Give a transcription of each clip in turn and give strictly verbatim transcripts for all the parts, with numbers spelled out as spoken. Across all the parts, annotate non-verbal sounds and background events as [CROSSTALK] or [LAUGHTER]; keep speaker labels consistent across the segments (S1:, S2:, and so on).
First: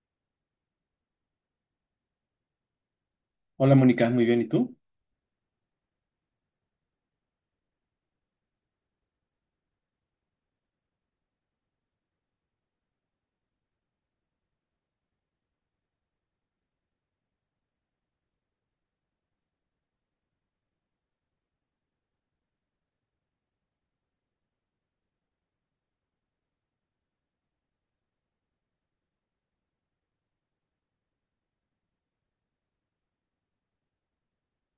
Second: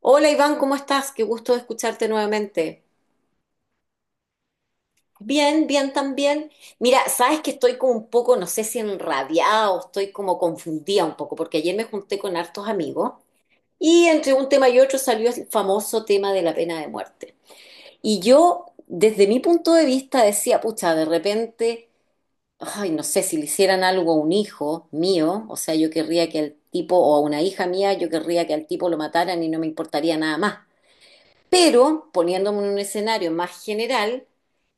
S1: Hola Iván, ¿cómo estás? Qué gusto escucharte nuevamente.
S2: Hola Mónica, muy bien, ¿y tú?
S1: Bien, bien también. Mira, sabes que estoy como un poco, no sé si enrabiada o estoy como confundida un poco, porque ayer me junté con hartos amigos y entre un tema y otro salió el famoso tema de la pena de muerte. Y yo, desde mi punto de vista, decía, pucha, de repente, ay, no sé, si le hicieran algo a un hijo mío, o sea, yo querría que al tipo, o a una hija mía, yo querría que al tipo lo mataran y no me importaría nada más. Pero poniéndome en un escenario más general,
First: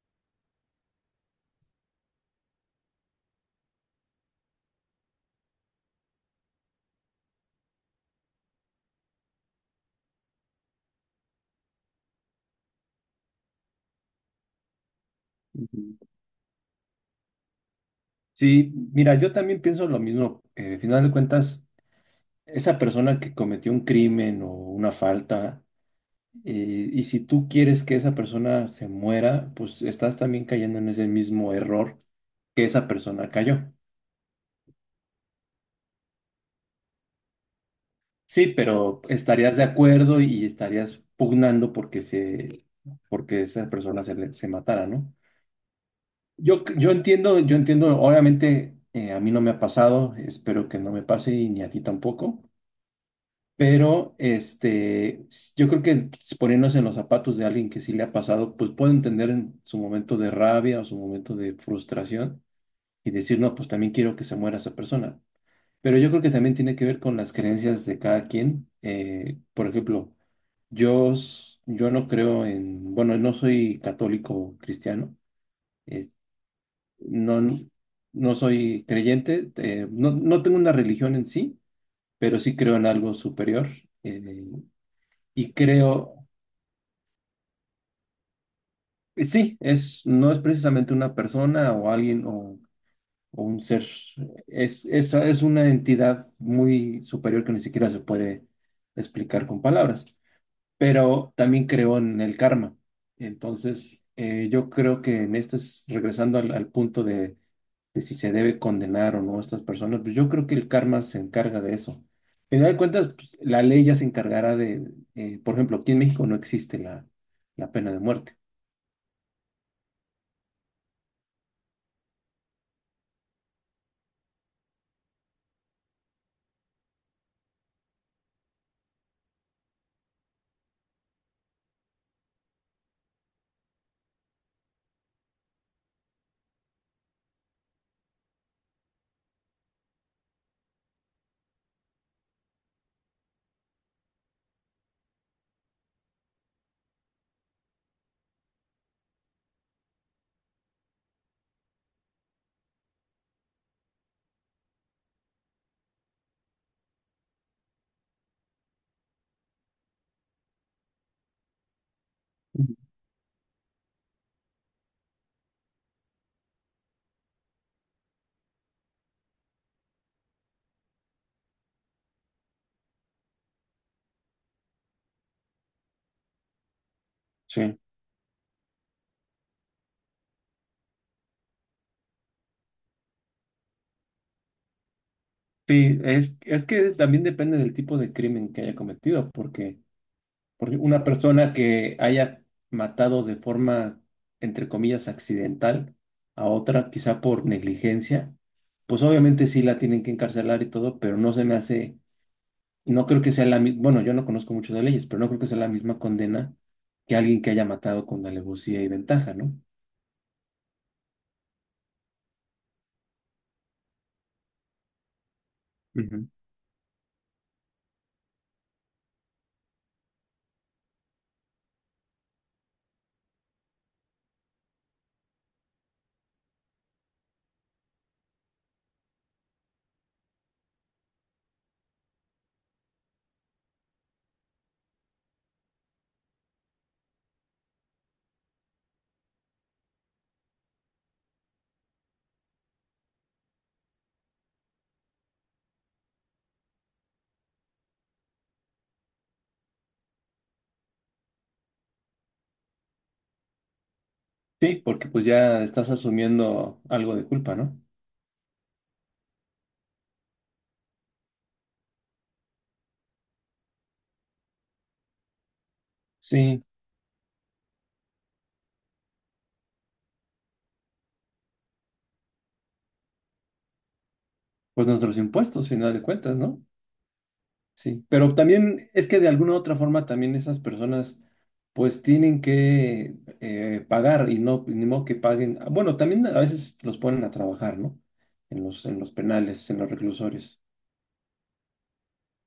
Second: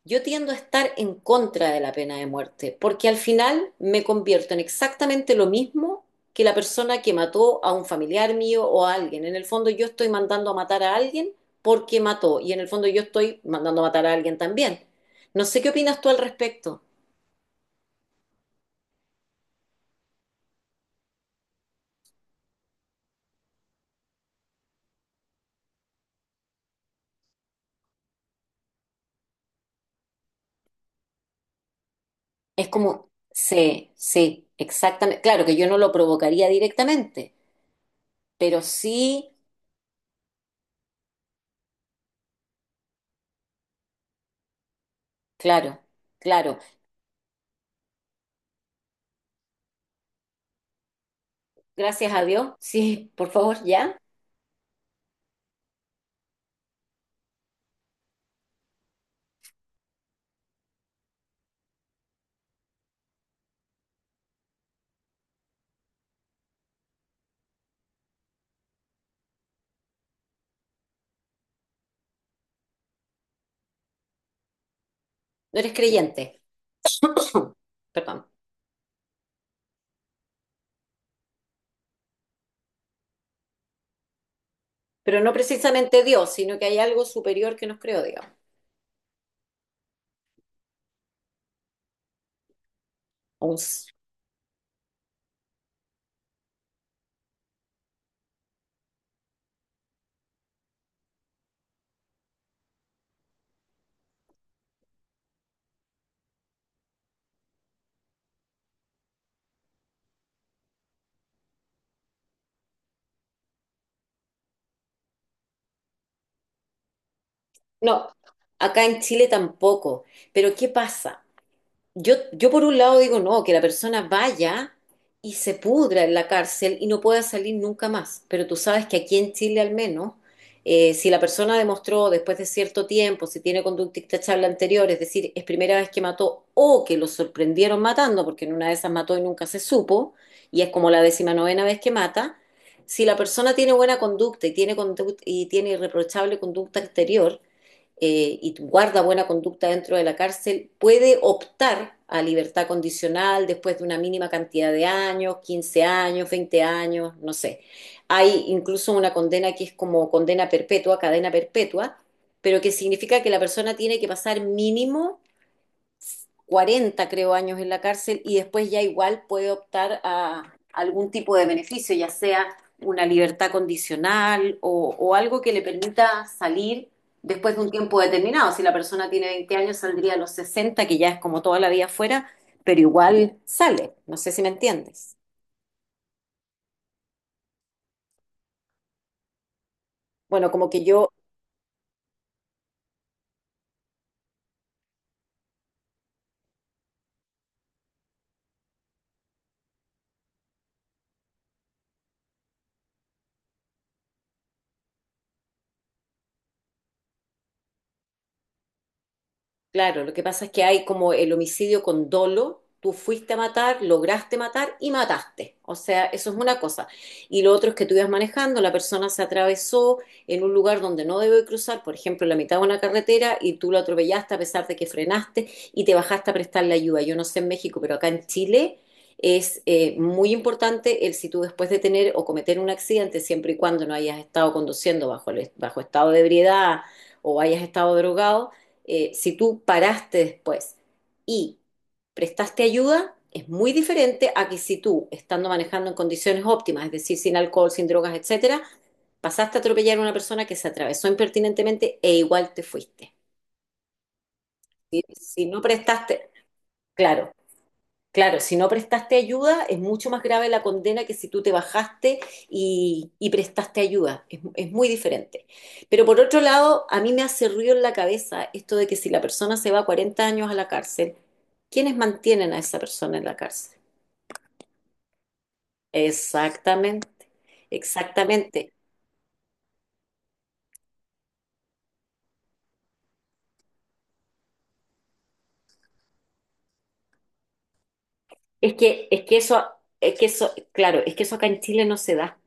S1: yo tiendo a estar en contra de la pena de muerte, porque al final me convierto en exactamente lo mismo que la persona que mató a un familiar mío o a alguien. En el fondo yo estoy mandando a matar a alguien porque mató y en el fondo yo estoy mandando a matar a alguien también. No sé qué
S2: Ujú.
S1: opinas tú al respecto.
S2: Sí, mira, yo también pienso lo mismo. Eh, al final de cuentas, esa persona que cometió un crimen o una falta, eh, y si tú quieres que esa persona se muera, pues estás también cayendo en ese mismo error que
S1: Es
S2: esa
S1: como,
S2: persona cayó.
S1: sí, sí, exactamente. Claro que yo no lo provocaría directamente,
S2: Sí,
S1: pero
S2: pero
S1: sí,
S2: estarías de acuerdo y estarías pugnando porque se, porque esa persona se, le- se matara, ¿no?
S1: claro, claro.
S2: Yo, yo entiendo, yo entiendo, obviamente eh, a mí no me ha pasado, espero que no me pase y ni a ti
S1: Gracias a
S2: tampoco.
S1: Dios. [LAUGHS] Sí, por favor, ya.
S2: Pero este, yo creo que pues, poniéndose en los zapatos de alguien que sí le ha pasado, pues puedo entender en su momento de rabia o su momento de frustración y decir, no, pues también quiero que se muera esa persona. Pero yo creo que también tiene que ver con las creencias de cada quien. Eh, por ejemplo, yo, s- yo no creo en, bueno, no soy católico cristiano,
S1: No eres
S2: eh,
S1: creyente.
S2: no,
S1: [COUGHS] [CLEARS THROAT] Perdón.
S2: no soy creyente, eh, no, no tengo una religión en sí, pero sí creo en algo superior. eh,
S1: Pero no
S2: y
S1: precisamente
S2: creo
S1: Dios, sino que hay algo superior que nos creó, digamos.
S2: Y sí, es, no es precisamente una persona o alguien o, o
S1: Un
S2: un ser.
S1: s-
S2: Es, es, es una entidad muy superior que ni siquiera se puede explicar con palabras, pero también creo en el karma. Entonces, eh, yo creo que en este, es- regresando al, al punto de, de si se debe condenar o no a estas personas, pues yo creo que el karma se encarga de eso. Al final de cuentas, pues, la ley ya se encargará de, eh, por ejemplo, aquí en México no existe la, la pena de
S1: No,
S2: muerte.
S1: acá en Chile tampoco. Pero ¿qué pasa? Yo, yo por un lado digo, no, que la persona vaya y se pudra en la cárcel y no pueda salir nunca más. Pero tú sabes que aquí en Chile al menos, eh, si la persona demostró después de cierto tiempo, si tiene conducta intachable anterior, es decir, es primera vez que mató o que lo sorprendieron matando, porque en una de esas mató y nunca se supo, y es como la décima novena vez que mata, si la persona tiene buena conducta y tiene, conduct- y tiene irreprochable conducta anterior, eh, y guarda buena conducta dentro de la cárcel, puede optar a libertad condicional después de una mínima cantidad de años, quince años, veinte años, no sé. Hay incluso una condena que es como condena perpetua, cadena perpetua, pero que
S2: Ujú.
S1: significa que la persona tiene que pasar mínimo cuarenta creo, años en la cárcel y después ya igual puede optar a algún tipo de beneficio, ya sea una libertad condicional o, o algo que le permita salir después de un
S2: Sí.
S1: tiempo determinado. Si la persona tiene veinte años, saldría a los sesenta que ya es como toda la vida fuera, pero igual sale. No sé si me entiendes.
S2: Sí, es, es que también depende del tipo de crimen que haya cometido, porque,
S1: Bueno, como
S2: porque
S1: que
S2: una
S1: yo.
S2: persona que haya matado de forma, entre comillas, accidental a otra, quizá por negligencia, pues obviamente sí la tienen que encarcelar y todo, pero no se me hace, no creo que sea la misma, bueno, yo no conozco mucho de leyes, pero no creo que sea la misma condena que alguien que haya matado con alevosía y ventaja, ¿no?
S1: Claro, lo que pasa es que hay como el homicidio con dolo, tú fuiste a matar, lograste matar y mataste. O sea,
S2: Ujú.
S1: eso es una cosa. Y lo otro es que tú ibas manejando, la persona se atravesó en un lugar donde no debe cruzar, por ejemplo, la mitad de una carretera y tú lo atropellaste a pesar de que frenaste y te bajaste a prestarle ayuda. Yo no sé en México, pero acá en Chile es eh, muy importante el si tú después de tener o cometer un accidente, siempre y cuando no hayas estado conduciendo bajo, el- bajo estado de ebriedad o hayas estado drogado, eh, si tú paraste después y prestaste ayuda, es muy diferente a que si tú, estando manejando en condiciones óptimas, es decir, sin alcohol, sin drogas, etcétera, pasaste a atropellar a una persona que se atravesó impertinentemente e igual te fuiste.
S2: Sí,
S1: Si,
S2: porque pues
S1: si no
S2: ya estás
S1: prestaste,
S2: asumiendo algo de
S1: claro.
S2: culpa, ¿no?
S1: Claro, si no prestaste ayuda, es mucho más grave la condena que si tú te bajaste y, y prestaste ayuda. Es, es muy diferente. Pero por otro
S2: Sí,
S1: lado, a mí me hace ruido en la cabeza esto de que si la persona se va cuarenta años a la cárcel, ¿quiénes mantienen a esa persona en la cárcel?
S2: pues nuestros impuestos, final de cuentas, ¿no?
S1: Exactamente,
S2: Sí, pero
S1: exactamente.
S2: también es que de alguna u otra forma también esas personas pues tienen que eh, pagar y no, ni modo que paguen. Ah, bueno, también a veces los ponen a trabajar, ¿no? En
S1: Es
S2: los, en
S1: que,
S2: los
S1: es que eso,
S2: penales, en los
S1: es que eso,
S2: reclusorios.
S1: claro, es que eso acá en Chile no se da.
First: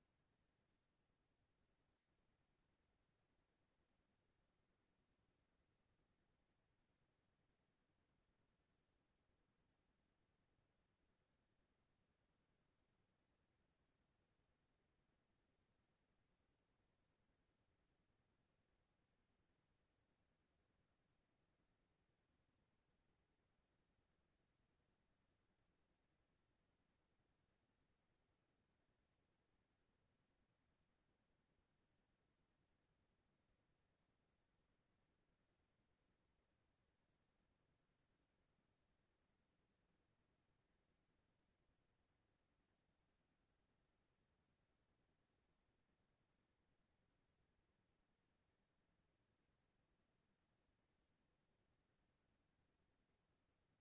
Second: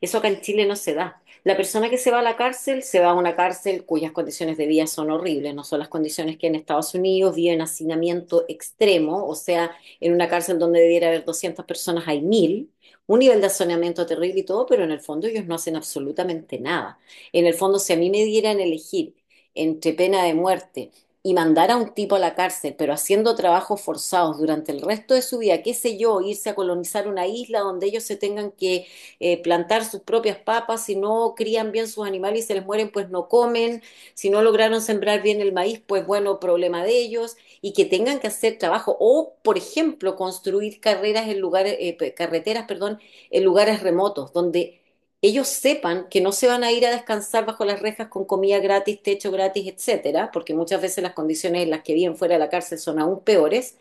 S1: Eso acá en Chile no se da. La persona que se va a la cárcel se va a una cárcel cuyas condiciones de vida son horribles, no son las condiciones que en Estados Unidos vive en hacinamiento extremo, o sea, en una cárcel donde debiera haber doscientas personas, hay mil. Un nivel de hacinamiento terrible y todo, pero en el fondo ellos no hacen absolutamente nada. En el fondo, si a mí me dieran elegir entre pena de muerte y mandar a un tipo a la cárcel, pero haciendo trabajos forzados durante el resto de su vida, qué sé yo, irse a colonizar una isla donde ellos se tengan que eh, plantar sus propias papas, si no crían bien sus animales y se les mueren, pues no comen, si no lograron sembrar bien el maíz, pues bueno, problema de ellos, y que tengan que hacer trabajo, o por ejemplo, construir carreras en lugares, eh, carreteras, perdón, en lugares remotos, donde ellos sepan que no se van a ir a descansar bajo las rejas con comida gratis, techo gratis, etcétera, porque muchas veces las condiciones en las que viven fuera de la cárcel son aún peores,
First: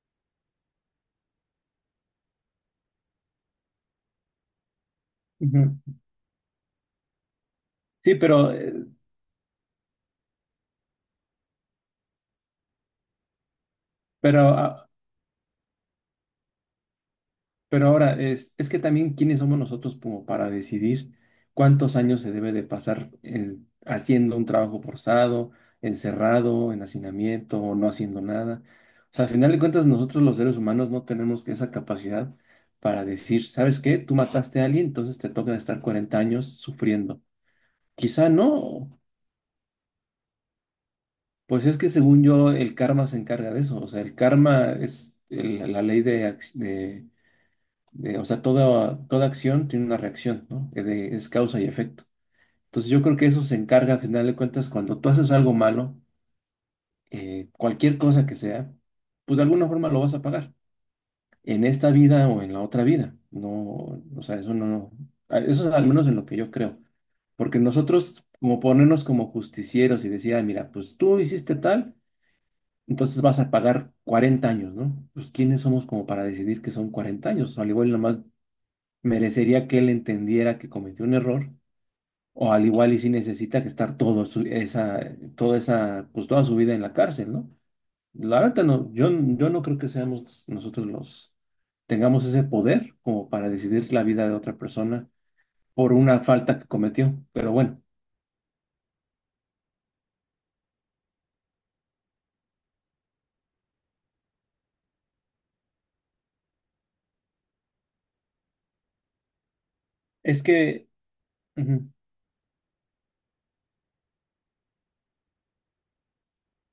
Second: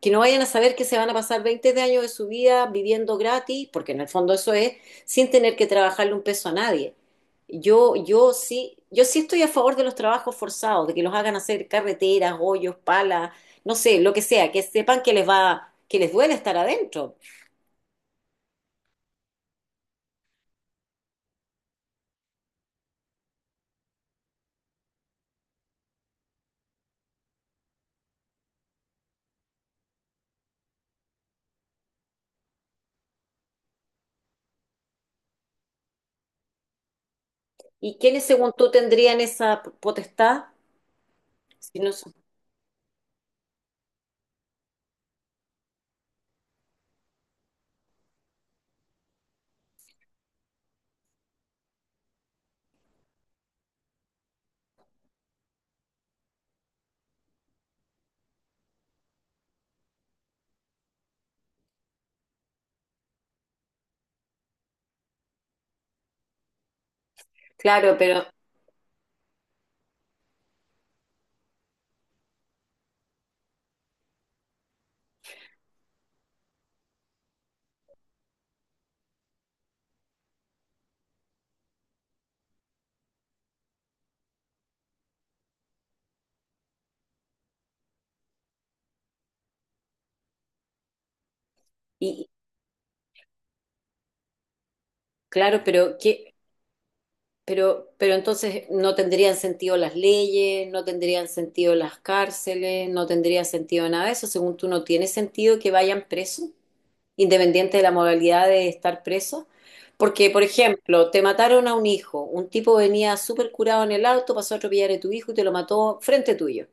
S1: que no vayan a saber que se van a pasar veinte años de su vida viviendo gratis, porque en el fondo eso es, sin tener que
S2: Ujú.
S1: trabajarle un peso a nadie. Yo,
S2: Sí,
S1: yo
S2: pero, eh,
S1: sí, yo sí estoy a favor de los trabajos forzados, de que los hagan hacer carreteras, hoyos, palas, no sé, lo que
S2: pero
S1: sea, que
S2: ah,
S1: sepan que les va, que les duele estar adentro.
S2: Pero ahora es, es que también quiénes somos nosotros como para decidir cuántos años se debe de pasar en- haciendo un trabajo forzado, encerrado, en hacinamiento o no haciendo nada. O sea, al final de cuentas nosotros los seres humanos no tenemos esa capacidad para decir, ¿sabes qué? Tú mataste a alguien, entonces te toca estar cuarenta años sufriendo.
S1: ¿Y quiénes,
S2: Quizá
S1: según tú,
S2: no,
S1: tendrían esa potestad?
S2: pues es
S1: Si
S2: que
S1: no son-
S2: según yo el karma se encarga de eso. O sea, el karma es el- la ley de, eh, o sea, toda, toda acción tiene una reacción, ¿no? Eh, de- es causa y efecto. Entonces yo creo que eso se encarga, al final de cuentas, cuando tú haces algo malo, eh, cualquier cosa que sea, pues de alguna forma lo vas a pagar, en esta vida o en la otra vida. No, o sea, eso no, a- eso es al menos en lo que yo creo. Porque
S1: Claro, pero,
S2: nosotros, como ponernos como justicieros y decir, ah, mira, pues tú hiciste tal, entonces vas a pagar cuarenta años, ¿no? Pues ¿quiénes somos como para decidir que son cuarenta años? Al igual nomás merecería que él entendiera que cometió un error, o al igual y si necesita que estar todo su- esa, toda esa, pues toda su vida en la cárcel, ¿no? La verdad no, yo, yo no creo que seamos nosotros los, tengamos
S1: y,
S2: ese poder como para decidir la vida de otra persona
S1: claro,
S2: por
S1: pero.
S2: una
S1: ¿qué-
S2: falta que cometió. Pero bueno,
S1: Pero, pero entonces no tendrían sentido las leyes, no tendrían sentido las cárceles, no tendría sentido nada de eso. Según tú, no tiene sentido que vayan presos, independiente de la modalidad de estar presos. Porque, por
S2: es que,
S1: ejemplo, te mataron a un
S2: ujú,
S1: hijo, un tipo venía súper curado en el auto, pasó a atropellar a tu hijo y te lo mató frente tuyo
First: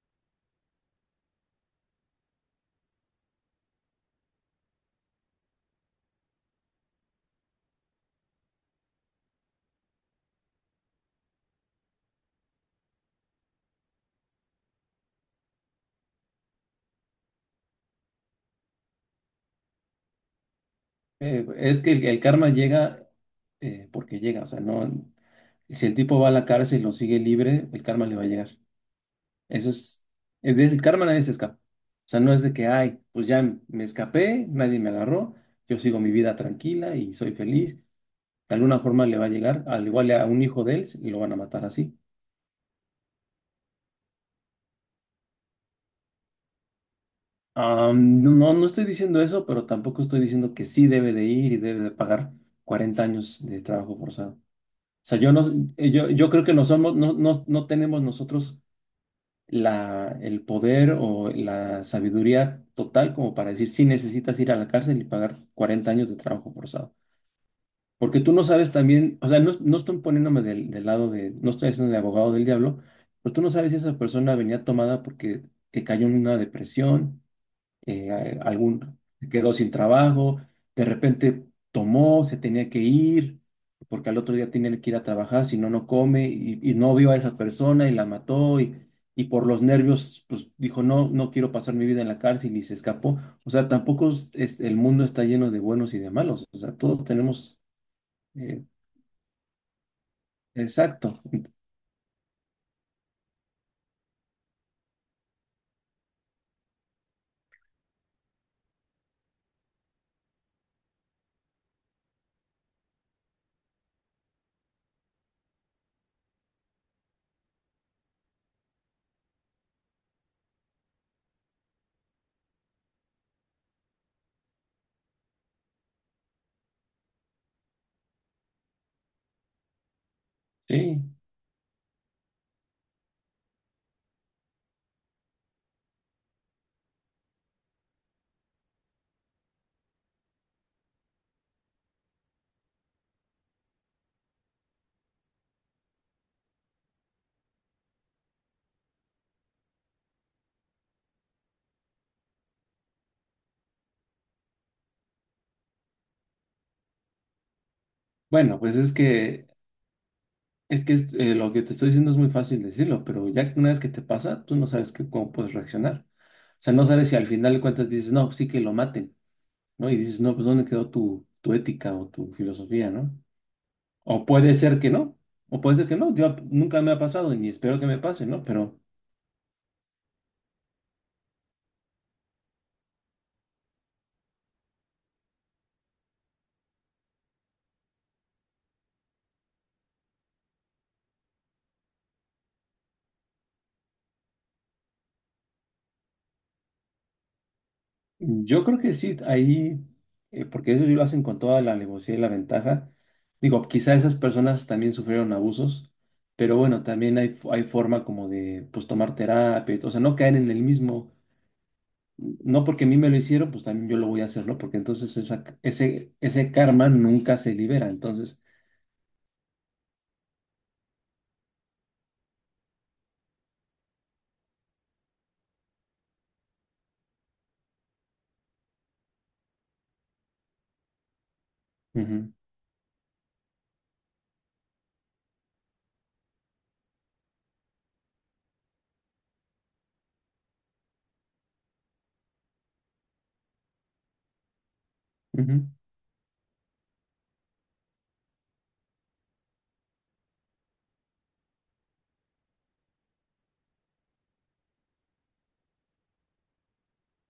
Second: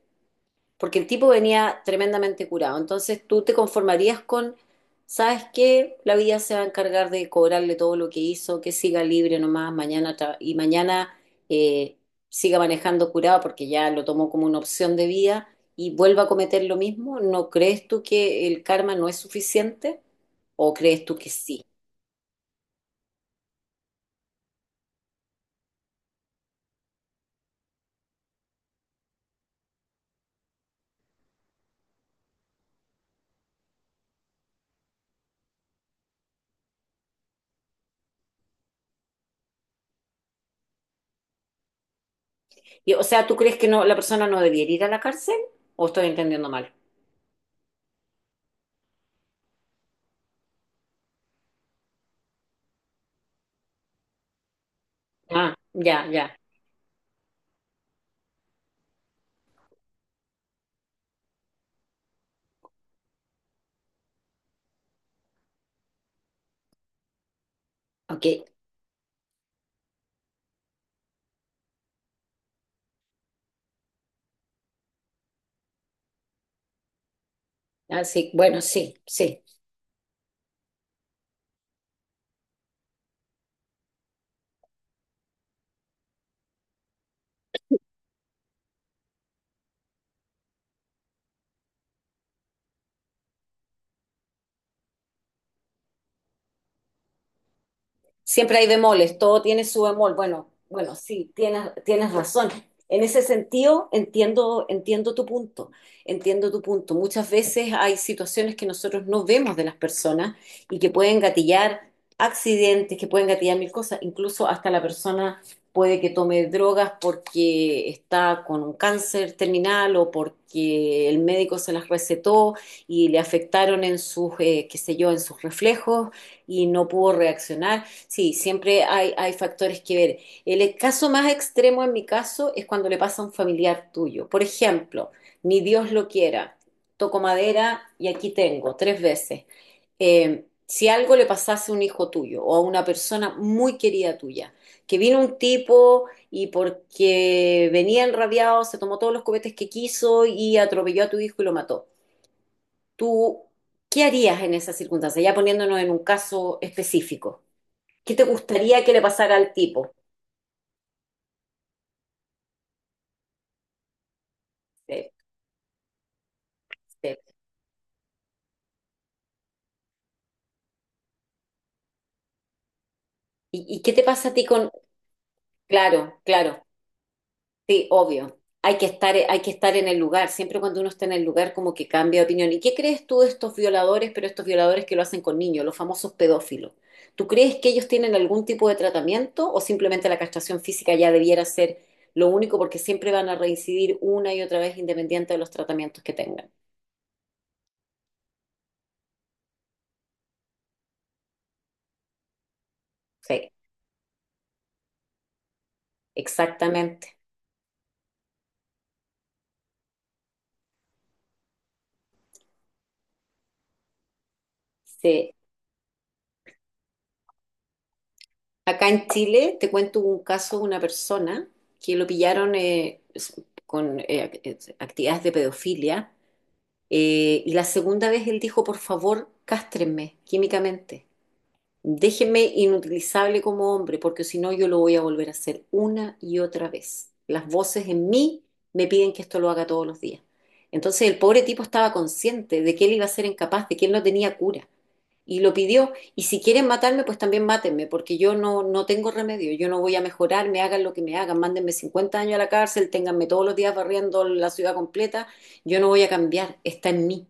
S1: porque el tipo venía tremendamente curado. Entonces tú te conformarías con, ¿sabes qué? La vida se va a encargar de cobrarle todo lo que hizo, que siga libre nomás mañana tra- y mañana eh, siga manejando curado porque ya lo tomó como una opción de vida y vuelva a cometer lo mismo. ¿No crees tú que el karma no es suficiente? ¿O crees tú que
S2: eh,
S1: sí?
S2: es que el, el karma llega eh, porque llega, o sea, no, si el tipo va a la cárcel y lo sigue libre, el karma le va a llegar. Eso es, es de- el karma nadie se escapa. O sea, no es de que, ay, pues ya me escapé, nadie me agarró, yo sigo mi vida tranquila y soy feliz. De alguna forma le va a llegar, al igual a un hijo de él, y lo van a matar así.
S1: Y, o sea, ¿tú crees que no, la persona no debería ir a la cárcel? ¿O estoy entendiendo mal?
S2: Ah, no, no no estoy diciendo eso, pero tampoco estoy diciendo que sí debe de ir y debe de pagar cuarenta años de trabajo forzado. O sea, yo no,
S1: Ah, ya,
S2: yo, yo
S1: ya.
S2: creo que no somos, no, no, no tenemos nosotros la, el poder o la sabiduría total como para decir si necesitas ir a la cárcel y pagar cuarenta años de trabajo forzado. Porque
S1: Ok.
S2: tú no sabes también, o sea, no, no estoy poniéndome del, del lado de, no estoy haciendo de abogado del diablo, pero tú no sabes si esa persona venía tomada porque eh, cayó en una depresión,
S1: Ah, sí,
S2: eh,
S1: bueno, sí,
S2: algún se
S1: sí.
S2: quedó sin trabajo, de repente tomó, se tenía que ir, porque al otro día tenía que ir a trabajar, si no, no come, y, y no vio a esa persona y la mató, y, y por los nervios, pues dijo, no, no quiero pasar mi vida en la cárcel y se escapó. O sea, tampoco es- es- el mundo está lleno de buenos y de malos, o sea, todos tenemos,
S1: Siempre
S2: eh,
S1: hay bemoles, todo tiene su bemol. Bueno, bueno,
S2: exacto,
S1: sí, tienes, tienes razón. En ese sentido, entiendo, entiendo tu punto, entiendo tu punto. Muchas veces hay situaciones que nosotros no vemos de las personas y que pueden gatillar accidentes, que pueden gatillar mil cosas. Incluso hasta la persona puede que tome drogas porque está con un cáncer terminal o porque el médico se las recetó y le afectaron en sus, eh, qué sé yo, en sus reflejos y no pudo reaccionar. Sí, siempre hay, hay factores que ver. El e-
S2: sí.
S1: caso más extremo en mi caso es cuando le pasa a un familiar tuyo. Por ejemplo, ni Dios lo quiera, toco madera y aquí tengo tres veces. Eh, si algo le pasase a un hijo tuyo o a una persona muy querida tuya, que vino un tipo y porque venía enrabiado se tomó todos los cohetes que quiso y atropelló a tu hijo y lo mató. ¿Tú qué harías en esa circunstancia? Ya poniéndonos en un caso específico. ¿Qué te
S2: Bueno, pues
S1: gustaría
S2: es
S1: que le pasara
S2: que
S1: al tipo?
S2: es que es, eh, lo que te estoy diciendo es muy fácil decirlo, pero ya una vez que te pasa, tú no sabes qué-
S1: Sí,
S2: cómo puedes reaccionar. O sea, no sabes
S1: sí.
S2: si al final de cuentas dices, no, sí que lo maten, ¿no? Y dices, no, pues ¿dónde quedó tu, tu ética o tu filosofía, ¿no?
S1: ¿Y, y qué te
S2: O
S1: pasa a ti
S2: puede
S1: con...?
S2: ser que no, o puede ser que no.
S1: Claro,
S2: Yo
S1: claro,
S2: nunca me ha pasado y ni espero que
S1: sí,
S2: me pase,
S1: obvio.
S2: ¿no?
S1: Hay
S2: Pero
S1: que estar, hay que estar en el lugar. Siempre cuando uno está en el lugar como que cambia de opinión. ¿Y qué crees tú de estos violadores, pero estos violadores que lo hacen con niños, los famosos pedófilos? ¿Tú crees que ellos tienen algún tipo de tratamiento o simplemente la castración física ya debiera ser lo único porque siempre van a reincidir una y otra vez independiente de los tratamientos que tengan?
S2: yo creo que sí, ahí, eh, porque eso sí lo hacen con toda la alevosía y la ventaja.
S1: Sí,
S2: Digo, quizá esas personas también sufrieron abusos, pero bueno,
S1: exactamente.
S2: también hay, hay forma como de, pues, tomar terapia, y todo, o sea, no caer en el mismo, no porque a mí me lo hicieron, pues también yo lo voy a hacer, ¿no? Porque entonces
S1: Sí,
S2: esa, ese, ese karma nunca se libera, entonces,
S1: acá en Chile te cuento un caso de una persona que lo pillaron eh, s- con eh, ac- eh, actividades de pedofilia eh, y la segunda vez él dijo, por favor, cástrenme químicamente,
S2: ujú,
S1: déjenme inutilizable como hombre porque si no yo lo voy a volver a hacer una y otra vez. Las voces en mí me piden que esto lo haga todos los días. Entonces el pobre tipo estaba consciente de que él iba a ser incapaz, de que él no tenía cura y lo
S2: ujú,
S1: pidió. Y si quieren matarme, pues también mátenme, porque yo no, no tengo remedio, yo no voy a mejorar, me hagan lo que me hagan, mándenme cincuenta años a la cárcel, ténganme todos los días barriendo la ciudad completa, yo no voy a cambiar, está en mí.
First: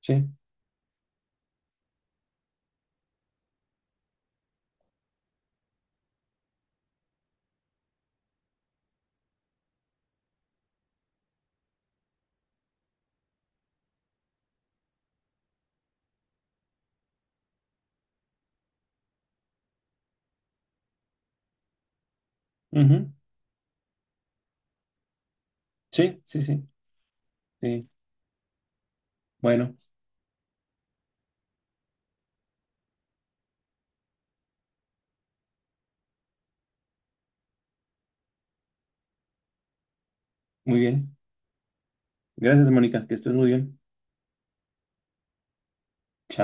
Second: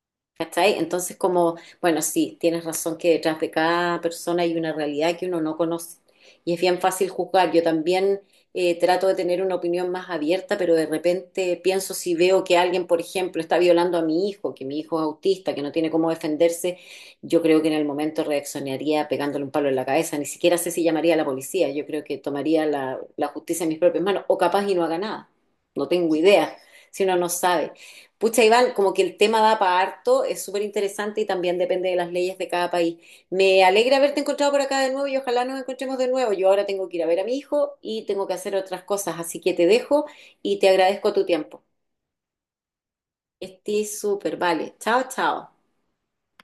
S2: sí,
S1: ¿Cachai? Entonces, como, bueno, sí, tienes razón que detrás de cada persona hay una realidad que uno no conoce y es bien fácil juzgar. Yo también eh, trato de tener una opinión más abierta, pero de repente pienso si veo que alguien, por ejemplo, está violando a mi hijo, que mi hijo es autista, que no tiene cómo defenderse, yo creo que en el momento reaccionaría pegándole un palo en la cabeza. Ni siquiera sé si llamaría a la policía. Yo creo que tomaría la,
S2: ujú,
S1: la justicia en mis propias manos o capaz y no haga nada. No tengo
S2: sí, sí,
S1: idea,
S2: sí,
S1: si uno no sabe.
S2: sí.
S1: Pucha, Iván, como que el tema da
S2: Bueno,
S1: para harto, es súper interesante y también depende de las leyes de cada país. Me alegra haberte encontrado por acá de nuevo y ojalá nos encontremos de nuevo. Yo ahora tengo que ir a ver a mi hijo y tengo que hacer otras cosas, así que te dejo y te
S2: muy
S1: agradezco
S2: bien.
S1: tu tiempo.
S2: Gracias, Mónica, que estés muy bien.
S1: Estoy súper, vale. Chao, chao.
S2: Chao.